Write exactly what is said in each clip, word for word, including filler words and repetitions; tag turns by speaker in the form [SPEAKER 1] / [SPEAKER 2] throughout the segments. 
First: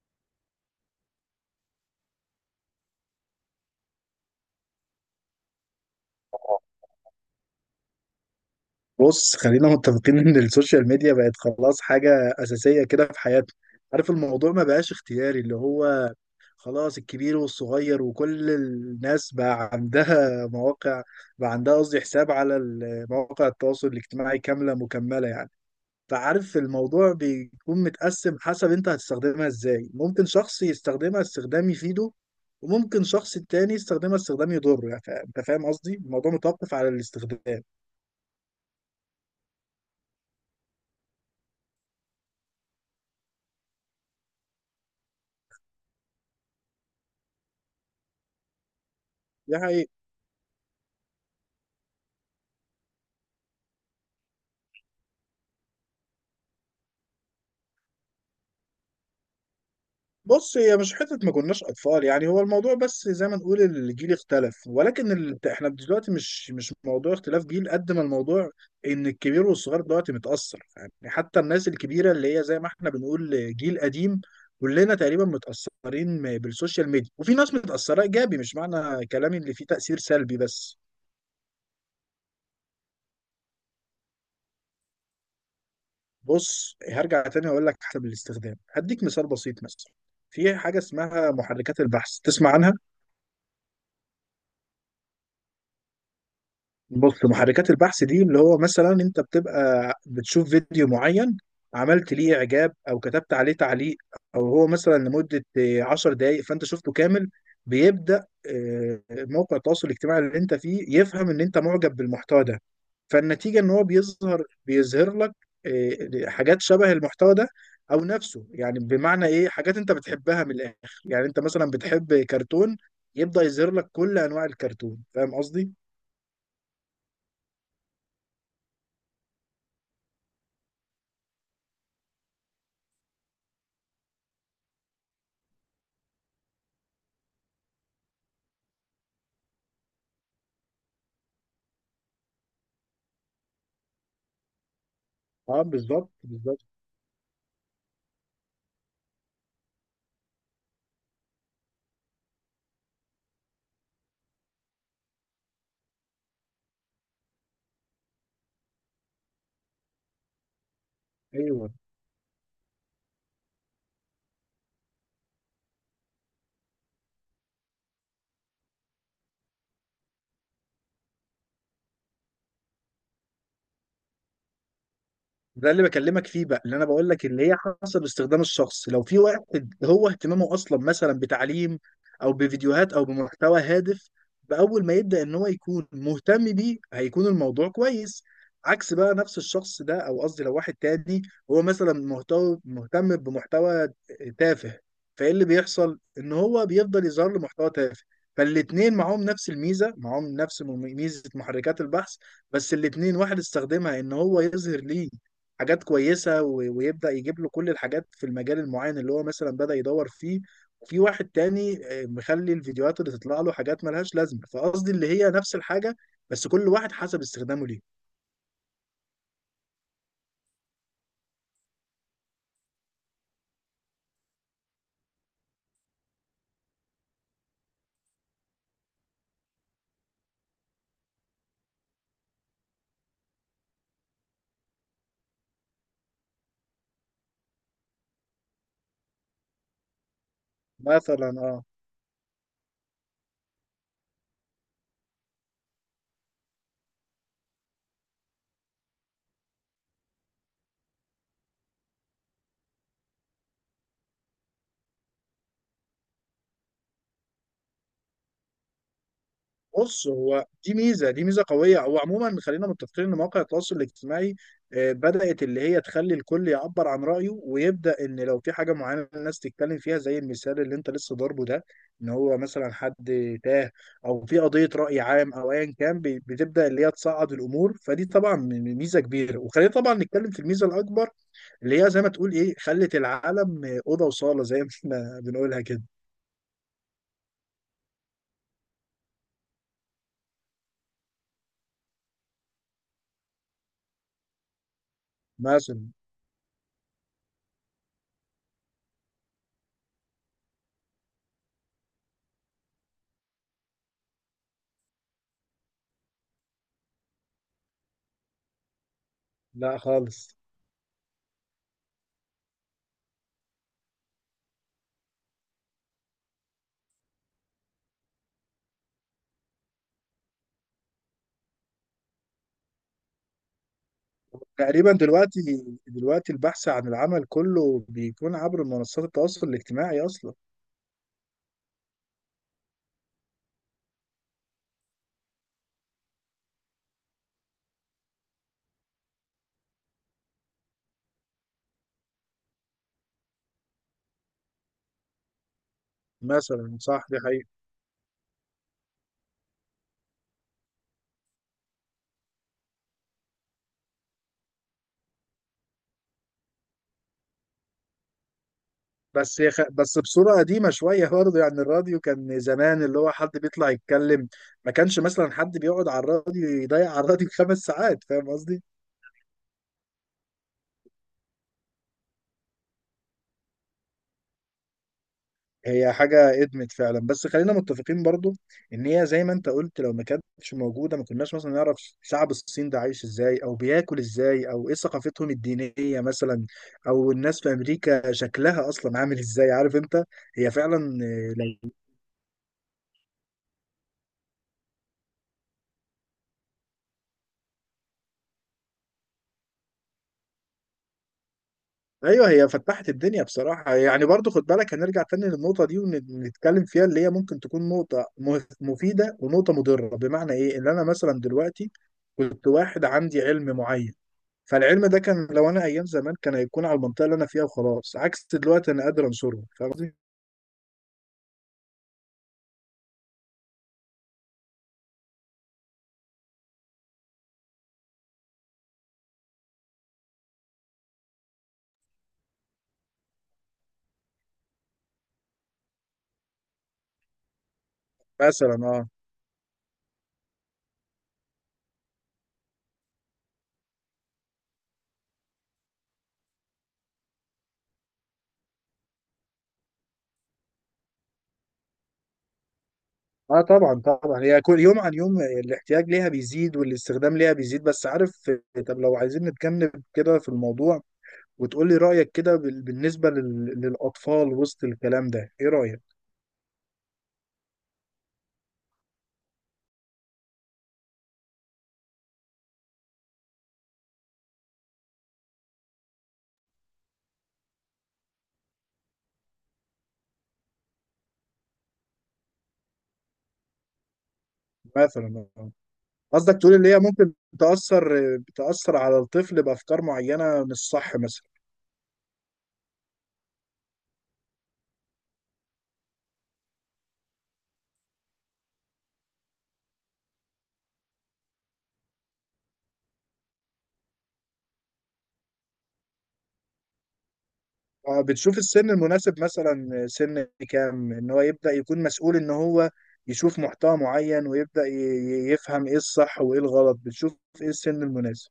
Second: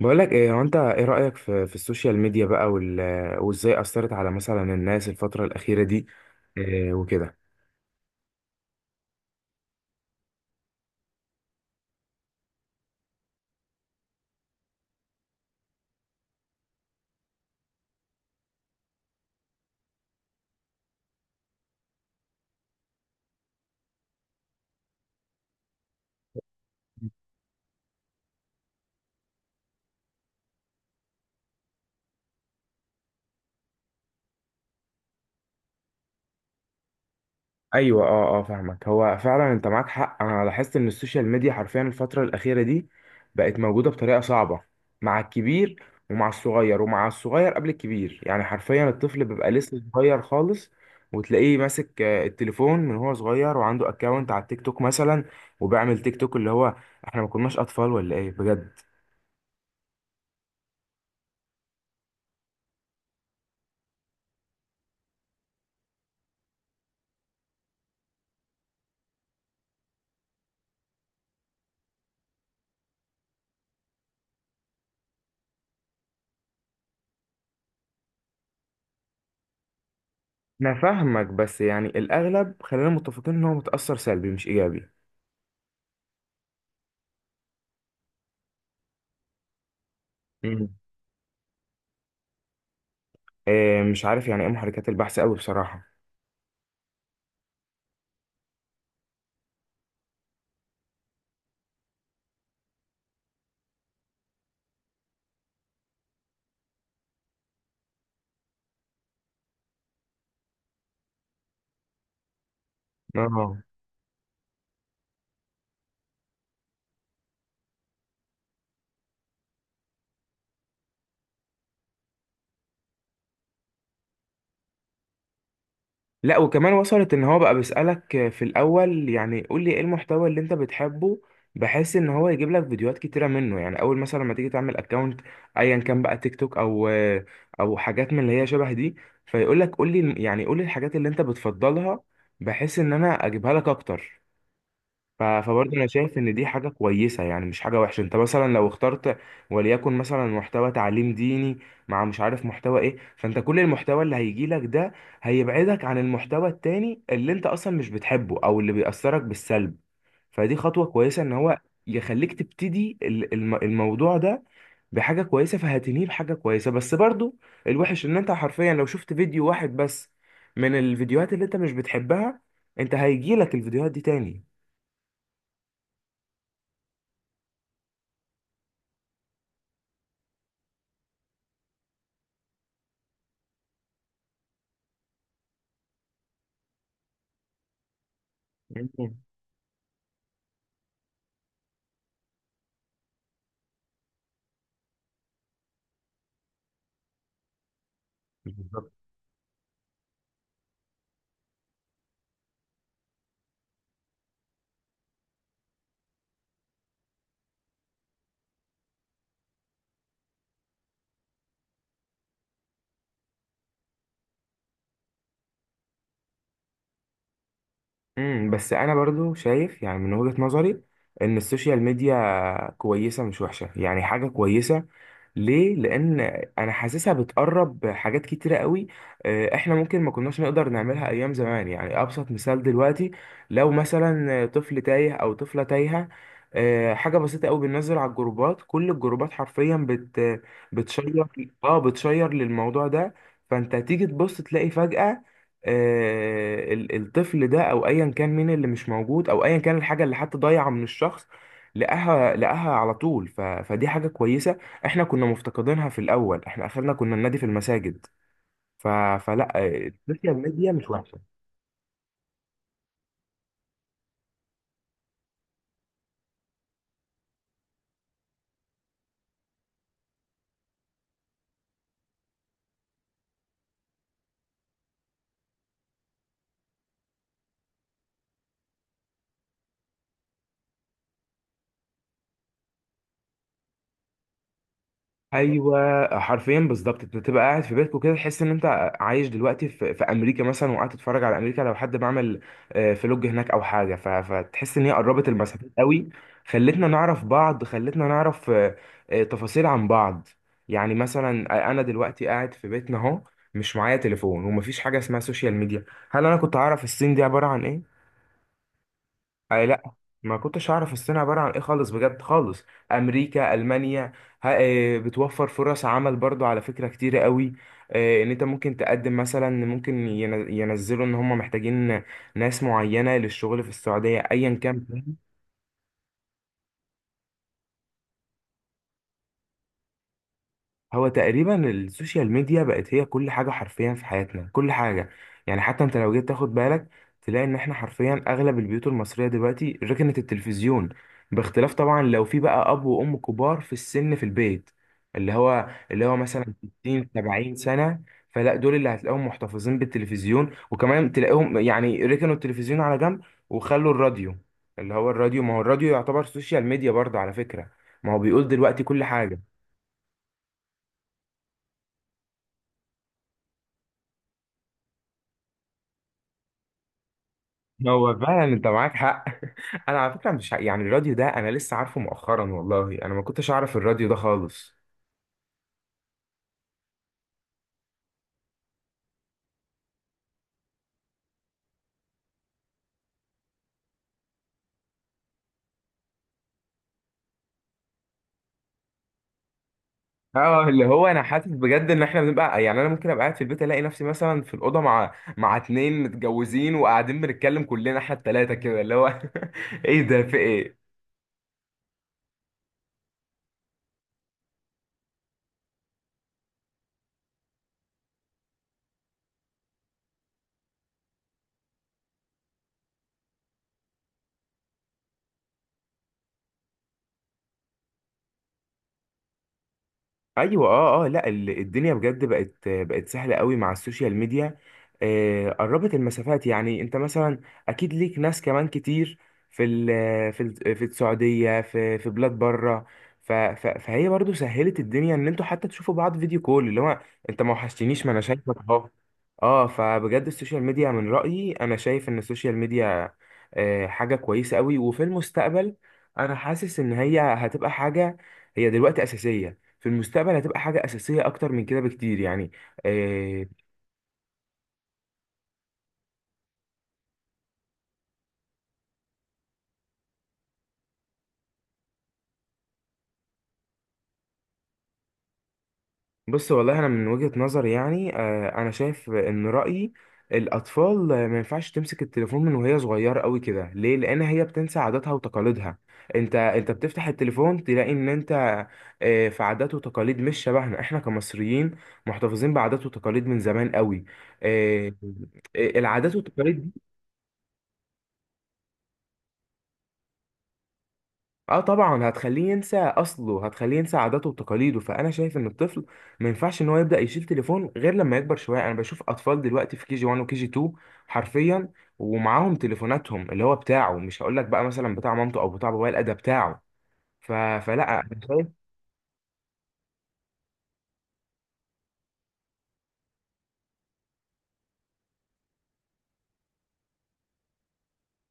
[SPEAKER 1] بقول لك ايه؟ هو انت ايه رأيك في في السوشيال ميديا بقى وال... وازاي أثرت على مثلا الناس الفترة الأخيرة دي، إيه وكده؟
[SPEAKER 2] بص، خلينا متفقين ان السوشيال ميديا بقت خلاص حاجة أساسية كده في حياتنا. عارف الموضوع ما بقاش اختياري، اللي هو خلاص الكبير والصغير وكل الناس بقى عندها مواقع، بقى عندها قصدي حساب على ال- مواقع التواصل الاجتماعي كاملة مكملة يعني. فعارف الموضوع بيكون متقسم حسب انت هتستخدمها ازاي، ممكن شخص يستخدمها استخدام يفيده وممكن شخص تاني يستخدمها استخدام يضره يعني. فا- انت فاهم قصدي، الموضوع متوقف على الاستخدام.
[SPEAKER 1] ايوه، اه اه فاهمك. هو فعلا انت معاك حق. انا لاحظت ان السوشيال ميديا حرفيا الفترة الأخيرة دي بقت موجودة بطريقة صعبة مع الكبير ومع الصغير، ومع الصغير قبل الكبير. يعني حرفيا الطفل بيبقى
[SPEAKER 2] دي
[SPEAKER 1] لسه
[SPEAKER 2] حقيقة.
[SPEAKER 1] صغير خالص وتلاقيه ماسك آه، التليفون من هو صغير، وعنده اكونت على التيك توك مثلا وبيعمل تيك توك. اللي هو احنا ما كناش اطفال ولا ايه بجد؟
[SPEAKER 2] بص، هي مش حتة ما كناش أطفال يعني، هو الموضوع بس زي ما نقول الجيل اختلف، ولكن ال... احنا دلوقتي مش مش موضوع اختلاف جيل قد ما الموضوع إن الكبير والصغير دلوقتي متأثر. يعني حتى الناس الكبيرة اللي هي زي ما احنا بنقول جيل قديم، كلنا تقريبا متأثرين م- بالسوشيال ميديا، وفي ناس متأثرة إيجابي، مش معنى كلامي اللي فيه تأثير سلبي
[SPEAKER 1] انا
[SPEAKER 2] بس.
[SPEAKER 1] فاهمك، بس يعني الاغلب خلينا متفقين ان هو متاثر سلبي مش ايجابي.
[SPEAKER 2] بص، هرجع تاني أقول لك، حسب الاستخدام هديك مثال بسيط مثلا. في
[SPEAKER 1] مم.
[SPEAKER 2] حاجة اسمها محركات البحث، تسمع عنها؟
[SPEAKER 1] إيه، مش عارف يعني ايه محركات البحث قوي بصراحه.
[SPEAKER 2] بص، محركات البحث دي اللي هو مثلا انت بتبقى بتشوف فيديو معين، عملت ليه اعجاب او كتبت عليه تعليق، او هو مثلا لمدة آه، 10 دقائق فانت شفته كامل. بيبدأ آه، موقع التواصل الاجتماعي اللي انت فيه يفهم ان انت معجب بالمحتوى ده.
[SPEAKER 1] اه،
[SPEAKER 2] فالنتيجة ان هو بيظهر بيظهر لك آه، حاجات شبه المحتوى ده، او نفسه يعني، بمعنى ايه، حاجات انت بتحبها من الاخر. يعني انت مثلا بتحب كرتون، يبدأ يظهر لك كل انواع الكرتون، فاهم قصدي؟
[SPEAKER 1] لا وكمان وصلت ان هو بقى بيسالك في الاول يعني قول لي ايه المحتوى اللي انت بتحبه، بحيث ان هو يجيب لك فيديوهات كتيره منه. يعني اول مثلا لما تيجي تعمل اكونت، ايا كان بقى تيك توك او او حاجات من اللي هي شبه دي، فيقول لك قول لي يعني قول لي الحاجات اللي انت بتفضلها بحيث ان انا اجيبها لك اكتر. ف-
[SPEAKER 2] اه،
[SPEAKER 1] فبرضه انا
[SPEAKER 2] بالظبط
[SPEAKER 1] شايف ان دي
[SPEAKER 2] بالظبط.
[SPEAKER 1] حاجه كويسه، يعني مش حاجه وحشه. انت مثلا لو اخترت وليكن مثلا محتوى تعليم ديني، مع مش عارف محتوى ايه، فانت كل المحتوى اللي هيجي لك ده هيبعدك عن المحتوى التاني اللي انت اصلا مش بتحبه او اللي بيأثرك بالسلب. فدي خطوه كويسه ان هو
[SPEAKER 2] ايوه،
[SPEAKER 1] يخليك تبتدي ال- الم- الموضوع ده بحاجه كويسه، فهتنهيه بحاجه كويسه. بس برضه الوحش ان انت حرفيا لو شفت فيديو واحد بس من الفيديوهات اللي انت مش بتحبها، انت هيجيلك الفيديوهات دي تاني.
[SPEAKER 2] ده اللي بكلمك فيه بقى، اللي انا بقول لك اللي هي حسب استخدام الشخص، لو في واحد هو اهتمامه اصلا مثلا بتعليم او بفيديوهات او بمحتوى هادف، باول ما يبدا ان هو يكون مهتم بيه هيكون الموضوع كويس. عكس بقى نفس الشخص ده، او قصدي لو واحد تاني هو مثلا مهتم مهتم بمحتوى تافه، فايه اللي بيحصل ان هو بيفضل يظهر له محتوى تافه.
[SPEAKER 1] بالظبط.
[SPEAKER 2] فالاتنين معاهم نفس الميزه، معاهم نفس ميزه محركات البحث. بس الاتنين، واحد استخدمها ان هو يظهر ليه حاجات كويسة و- ويبدأ يجيب له كل الحاجات في المجال المعين اللي هو مثلا بدأ يدور فيه. وفي واحد تاني آه، مخلي الفيديوهات اللي تطلع له حاجات ملهاش لازمة، فقصدي اللي هي نفس الحاجة، بس كل واحد حسب استخدامه ليه.
[SPEAKER 1] امم بس انا برضو شايف، يعني من وجهة نظري، ان السوشيال ميديا كويسة مش وحشة، يعني حاجة كويسة. ليه؟ لان انا حاسسها بتقرب حاجات كتيره قوي. آه، احنا ممكن ما كناش نقدر نعملها ايام زمان. يعني ابسط مثال دلوقتي، لو مثلا طفل تايه او طفله تايهه، آه، حاجه بسيطه قوي، بننزل على الجروبات، كل الجروبات حرفيا بت بتشير.
[SPEAKER 2] مثلا، آه.
[SPEAKER 1] اه، بتشير للموضوع ده. فانت تيجي تبص تلاقي فجاه آه، ال- الطفل ده او ايا كان مين اللي مش موجود، او ايا كان الحاجه اللي حتى ضايعه من الشخص، لقاها. لقاها على طول. ف... فدي حاجه كويسه. احنا كنا مفتقدينها في الاول، احنا اخرنا كنا النادي في المساجد. ف... فلا،
[SPEAKER 2] بص،
[SPEAKER 1] السوشيال
[SPEAKER 2] هو
[SPEAKER 1] ميديا
[SPEAKER 2] دي
[SPEAKER 1] مش
[SPEAKER 2] ميزه دي
[SPEAKER 1] وحشه.
[SPEAKER 2] ميزه قويه. هو عموما خلينا متفقين ان مواقع التواصل الاجتماعي آه، بدات اللي هي تخلي الكل يعبر عن رايه، ويبدا ان لو في حاجه معينه الناس تتكلم فيها، زي المثال اللي انت لسه ضاربه ده، ان هو مثلا حد تاه، او في قضيه راي عام، او ايا كان بي- بتبدا اللي هي تصعد الامور. فدي طبعا م- ميزه كبيره. وخلينا طبعا نتكلم في الميزه الاكبر، اللي هي زي ما تقول ايه، خلت العالم آه، اوضه وصاله زي ما احنا بنقولها كده.
[SPEAKER 1] ايوه، حرفيا بالظبط. انت تبقى قاعد في بيتك وكده تحس ان انت عايش دلوقتي في, في امريكا مثلا، وقاعد تتفرج على امريكا لو حد بعمل آه، فلوج هناك او حاجه. ف... فتحس ان هي قربت المسافات
[SPEAKER 2] مثلا.
[SPEAKER 1] قوي. خلتنا نعرف بعض، خلتنا نعرف آه، آه، تفاصيل عن بعض. يعني مثلا انا دلوقتي قاعد في بيتنا اهو، مش معايا تليفون ومفيش حاجه اسمها سوشيال ميديا، هل انا كنت اعرف الصين دي عباره عن ايه؟ أي
[SPEAKER 2] لا
[SPEAKER 1] لا. ما
[SPEAKER 2] خالص.
[SPEAKER 1] كنتش اعرف الصين عباره عن ايه خالص، بجد خالص. امريكا، المانيا. ها إيه، بتوفر فرص عمل برضو على فكره كتيره قوي. إيه، ان انت ممكن تقدم مثلا، ممكن ين- ينزلوا ان هم محتاجين ناس معينه للشغل في السعوديه ايا كان.
[SPEAKER 2] تقريبا دلوقتي دلوقتي البحث عن العمل كله بيكون عبر منصات التواصل الاجتماعي اصلا.
[SPEAKER 1] هو تقريبا السوشيال ميديا بقت هي كل حاجة حرفيا في حياتنا، كل حاجة. يعني حتى انت لو جيت تاخد بالك تلاقي ان احنا حرفيا اغلب البيوت المصرية دلوقتي ركنت التلفزيون، باختلاف طبعا لو في بقى اب وام كبار في السن في البيت، اللي هو اللي هو مثلا
[SPEAKER 2] مثلا صح،
[SPEAKER 1] ستين
[SPEAKER 2] دي حقيقة.
[SPEAKER 1] سبعين سنة. فلا، دول اللي هتلاقيهم محتفظين بالتلفزيون، وكمان تلاقيهم يعني ركنوا التلفزيون على جنب وخلوا الراديو. اللي هو الراديو، ما هو الراديو يعتبر سوشيال ميديا برضه على فكرة. ما هو بيقول دلوقتي كل حاجة.
[SPEAKER 2] بس يا خ... بس بصورة قديمة شوية برضه يعني، الراديو كان زمان اللي هو حد بيطلع يتكلم، ما كانش مثلا حد بيقعد على الراديو يضيع على الراديو خمس ساعات.
[SPEAKER 1] هو
[SPEAKER 2] فاهم
[SPEAKER 1] فعلا
[SPEAKER 2] قصدي؟
[SPEAKER 1] انت معاك حق. انا على فكره مش ع- يعني الراديو ده انا لسه عارفه مؤخرا، والله انا ما كنتش اعرف الراديو ده خالص.
[SPEAKER 2] هي حاجة ادمت فعلا، بس خلينا متفقين برضو ان هي زي ما انت قلت، لو ما كانتش موجودة ما كناش مثلا نعرف شعب الصين ده عايش ازاي او بياكل ازاي او ايه ثقافتهم الدينية مثلا، او الناس في امريكا شكلها اصلا عامل ازاي. عارف انت؟ هي
[SPEAKER 1] اه، اللي
[SPEAKER 2] فعلا.
[SPEAKER 1] هو انا
[SPEAKER 2] آه،
[SPEAKER 1] حاسس
[SPEAKER 2] لو.
[SPEAKER 1] بجد ان احنا بنبقى، يعني انا ممكن ابقى قاعد في البيت الاقي نفسي مثلا في الاوضه مع مع اتنين متجوزين وقاعدين بنتكلم كلنا، احنا التلاته كده اللي هو. ايه ده، في ايه؟
[SPEAKER 2] ايوه، هي فتحت الدنيا بصراحة يعني. برضو خد بالك، هنرجع تاني للنقطة دي ونتكلم فيها، اللي هي ممكن تكون نقطة م- مفيدة ونقطة مضرة. بمعنى ايه، ان انا مثلا دلوقتي كنت واحد عندي علم معين، فالعلم ده كان لو انا ايام زمان كان هيكون على المنطقه اللي انا فيها وخلاص، عكس دلوقتي انا قادر انشره. فاهم قصدي؟
[SPEAKER 1] ايوه، اه اه لا، ال- الدنيا بجد بقت بقت سهله قوي مع السوشيال ميديا. آه قربت المسافات، يعني انت مثلا اكيد ليك ناس كمان كتير في ال في ال في السعوديه، في في بلاد بره. ف- ف- فهي برضو سهلت الدنيا ان انتوا حتى تشوفوا بعض فيديو كول، اللي هو انت ما وحشتنيش ما انا
[SPEAKER 2] مثلا،
[SPEAKER 1] شايفك اهو.
[SPEAKER 2] اه.
[SPEAKER 1] اه، فبجد السوشيال ميديا من رايي انا شايف ان السوشيال ميديا آه حاجه كويسه قوي. وفي المستقبل انا حاسس ان هي هتبقى حاجه، هي دلوقتي اساسيه، في المستقبل هتبقى حاجة أساسية أكتر من كده بكتير يعني.
[SPEAKER 2] اه
[SPEAKER 1] آه،
[SPEAKER 2] طبعا طبعا، هي كل يوم عن يوم الاحتياج ليها بيزيد والاستخدام ليها بيزيد. بس عارف، طب لو عايزين نتجنب كده في الموضوع، وتقول لي رايك كده بال- بالنسبه لل... للاطفال وسط الكلام ده، ايه رايك؟
[SPEAKER 1] بص، والله أنا من وجهة نظري يعني آه، أنا شايف إن رأيي الأطفال آه، ما ينفعش تمسك التليفون من وهي صغيرة قوي كده. ليه؟ لأن هي بتنسى عاداتها وتقاليدها. أنت أنت بتفتح التليفون تلاقي إن أنت آه، في عادات وتقاليد مش شبهنا. إحنا كمصريين محتفظين بعادات وتقاليد من زمان قوي. آه،
[SPEAKER 2] مثلا، آه.
[SPEAKER 1] آه، العادات
[SPEAKER 2] قصدك تقول اللي
[SPEAKER 1] والتقاليد.
[SPEAKER 2] هي ممكن تاثر تاثر على الطفل بافكار معينه، مش صح مثلا؟
[SPEAKER 1] اه طبعا، هتخليه ينسى اصله، هتخليه ينسى عاداته وتقاليده. فانا شايف ان الطفل ما ينفعش ان هو يبدا يشيل تليفون غير لما يكبر شويه. انا بشوف اطفال دلوقتي في كي جي واحد وكي جي اتنين حرفيا، ومعاهم تليفوناتهم اللي هو بتاعه. مش هقول لك بقى مثلا بتاع مامته او بتاع بابايا، لا ده بتاعه. ف...
[SPEAKER 2] آه،
[SPEAKER 1] فلا،
[SPEAKER 2] بتشوف السن المناسب؟ مثلا سن كام ان هو يبدأ يكون مسؤول ان هو يشوف محتوى معين، ويبدأ ي- ي- يفهم ايه الصح وايه الغلط؟ بتشوف ايه السن المناسب؟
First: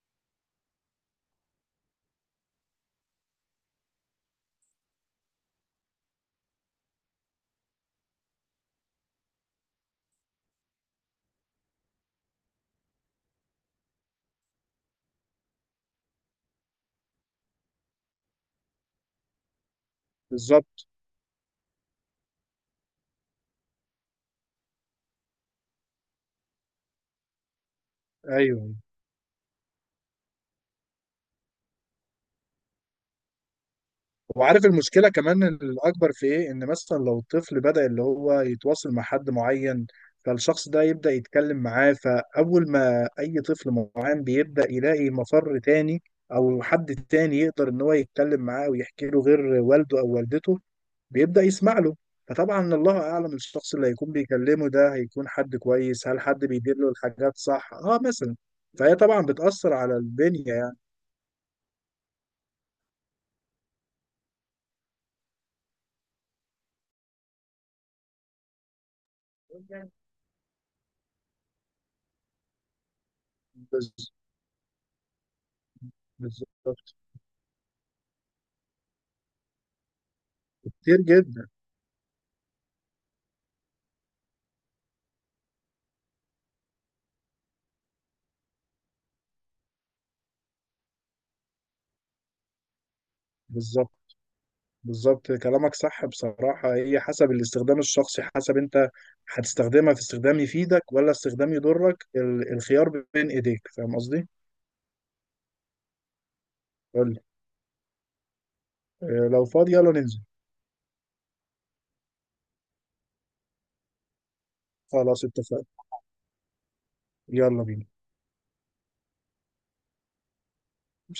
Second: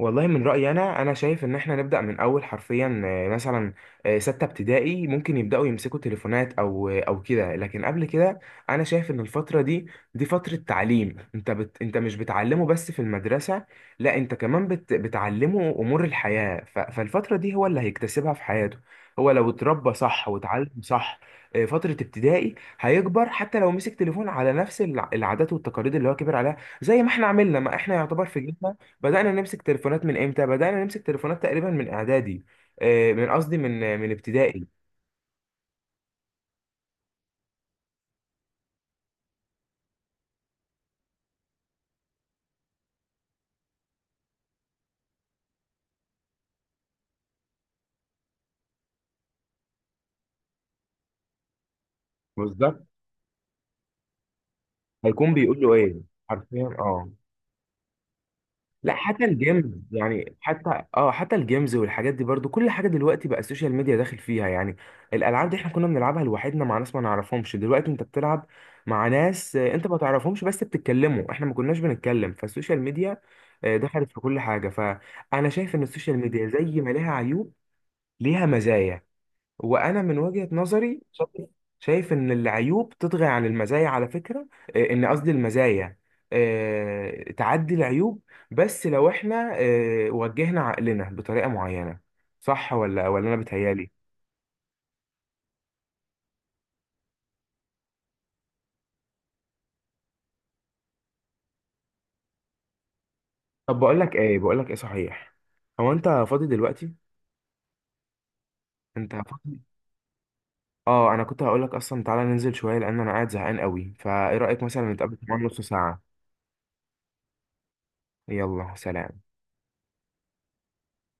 [SPEAKER 1] والله من رأيي أنا، أنا شايف إن إحنا نبدأ من أول حرفيا آه، مثلا آه، ستة ابتدائي ممكن يبدأوا يمسكوا تليفونات أو أو كده. لكن قبل كده أنا شايف إن الفترة دي دي فترة تعليم. أنت بت أنت مش بتعلمه بس في المدرسة، لا أنت كمان بت بتعلمه أمور الحياة. ف... فالفترة دي هو اللي هيكتسبها في حياته. هو لو اتربى صح واتعلم
[SPEAKER 2] بالظبط.
[SPEAKER 1] صح آه، فترة ابتدائي، هيكبر حتى لو مسك تليفون على نفس الع- العادات والتقاليد اللي هو كبر عليها زي ما احنا عملنا، ما احنا يعتبر في
[SPEAKER 2] ايوه،
[SPEAKER 1] جيلنا. بدأنا نمسك تليفونات من امتى؟ بدأنا نمسك تليفونات تقريبا من اعدادي، آه، من قصدي من من
[SPEAKER 2] وعارف
[SPEAKER 1] ابتدائي.
[SPEAKER 2] المشكلة كمان الاكبر في ايه؟ ان مثلا لو الطفل بدأ اللي هو يتواصل مع حد معين، فالشخص ده يبدأ يتكلم معاه، فاول ما اي طفل معين بيبدأ يلاقي مفر تاني او حد تاني يقدر ان هو يتكلم معاه ويحكي له غير والده او والدته، بيبدأ يسمع له. فطبعا
[SPEAKER 1] بالظبط.
[SPEAKER 2] الله اعلم، الشخص اللي هيكون بيكلمه ده هيكون
[SPEAKER 1] هيكون
[SPEAKER 2] حد
[SPEAKER 1] بيقول له ايه؟
[SPEAKER 2] كويس؟ هل حد
[SPEAKER 1] حرفيا،
[SPEAKER 2] بيدله
[SPEAKER 1] اه.
[SPEAKER 2] الحاجات صح؟ اه مثلا.
[SPEAKER 1] لا
[SPEAKER 2] فهي
[SPEAKER 1] حتى
[SPEAKER 2] طبعا
[SPEAKER 1] الجيمز.
[SPEAKER 2] بتأثر على
[SPEAKER 1] يعني
[SPEAKER 2] البنية يعني.
[SPEAKER 1] حتى اه حتى الجيمز والحاجات دي برضو، كل حاجة دلوقتي بقى السوشيال ميديا داخل فيها يعني. الألعاب دي احنا كنا بنلعبها لوحدنا مع ناس ما نعرفهمش. دلوقتي انت بتلعب مع ناس آه، انت ما تعرفهمش بس بتتكلموا، احنا ما كناش بنتكلم. فالسوشيال ميديا آه،
[SPEAKER 2] بز-
[SPEAKER 1] دخلت في كل حاجة. فأنا شايف ان السوشيال ميديا زي ما
[SPEAKER 2] بالظبط.
[SPEAKER 1] لها عيوب ليها مزايا. وانا من وجهة
[SPEAKER 2] كتير
[SPEAKER 1] نظري
[SPEAKER 2] جدا.
[SPEAKER 1] شايف ان العيوب تطغى عن المزايا على فكرة، آه، ان قصدي المزايا آه، تعدي العيوب، بس لو احنا آه، وجهنا عقلنا بطريقة معينة. صح ولا ولا انا بتهيالي؟
[SPEAKER 2] بالظبط بالظبط، كلامك صح بصراحة. هي حسب الاستخدام الشخصي، حسب انت هتستخدمها في استخدام يفيدك ولا استخدام يضرك، ال- الخيار بين ايديك،
[SPEAKER 1] طب،
[SPEAKER 2] فاهم
[SPEAKER 1] بقول لك
[SPEAKER 2] قصدي؟
[SPEAKER 1] ايه بقول لك ايه صحيح، هو انت فاضي دلوقتي؟
[SPEAKER 2] قول لي.
[SPEAKER 1] انت
[SPEAKER 2] آه، لو
[SPEAKER 1] فاضي؟
[SPEAKER 2] فاضي يلا ننزل.
[SPEAKER 1] اه، انا كنت هقول لك اصلا تعالى ننزل شوية لان انا قاعد زهقان قوي. فايه رأيك مثلا نتقابل
[SPEAKER 2] خلاص
[SPEAKER 1] كمان نص
[SPEAKER 2] اتفقنا.
[SPEAKER 1] ساعة؟
[SPEAKER 2] يلا بينا.
[SPEAKER 1] يلا سلام.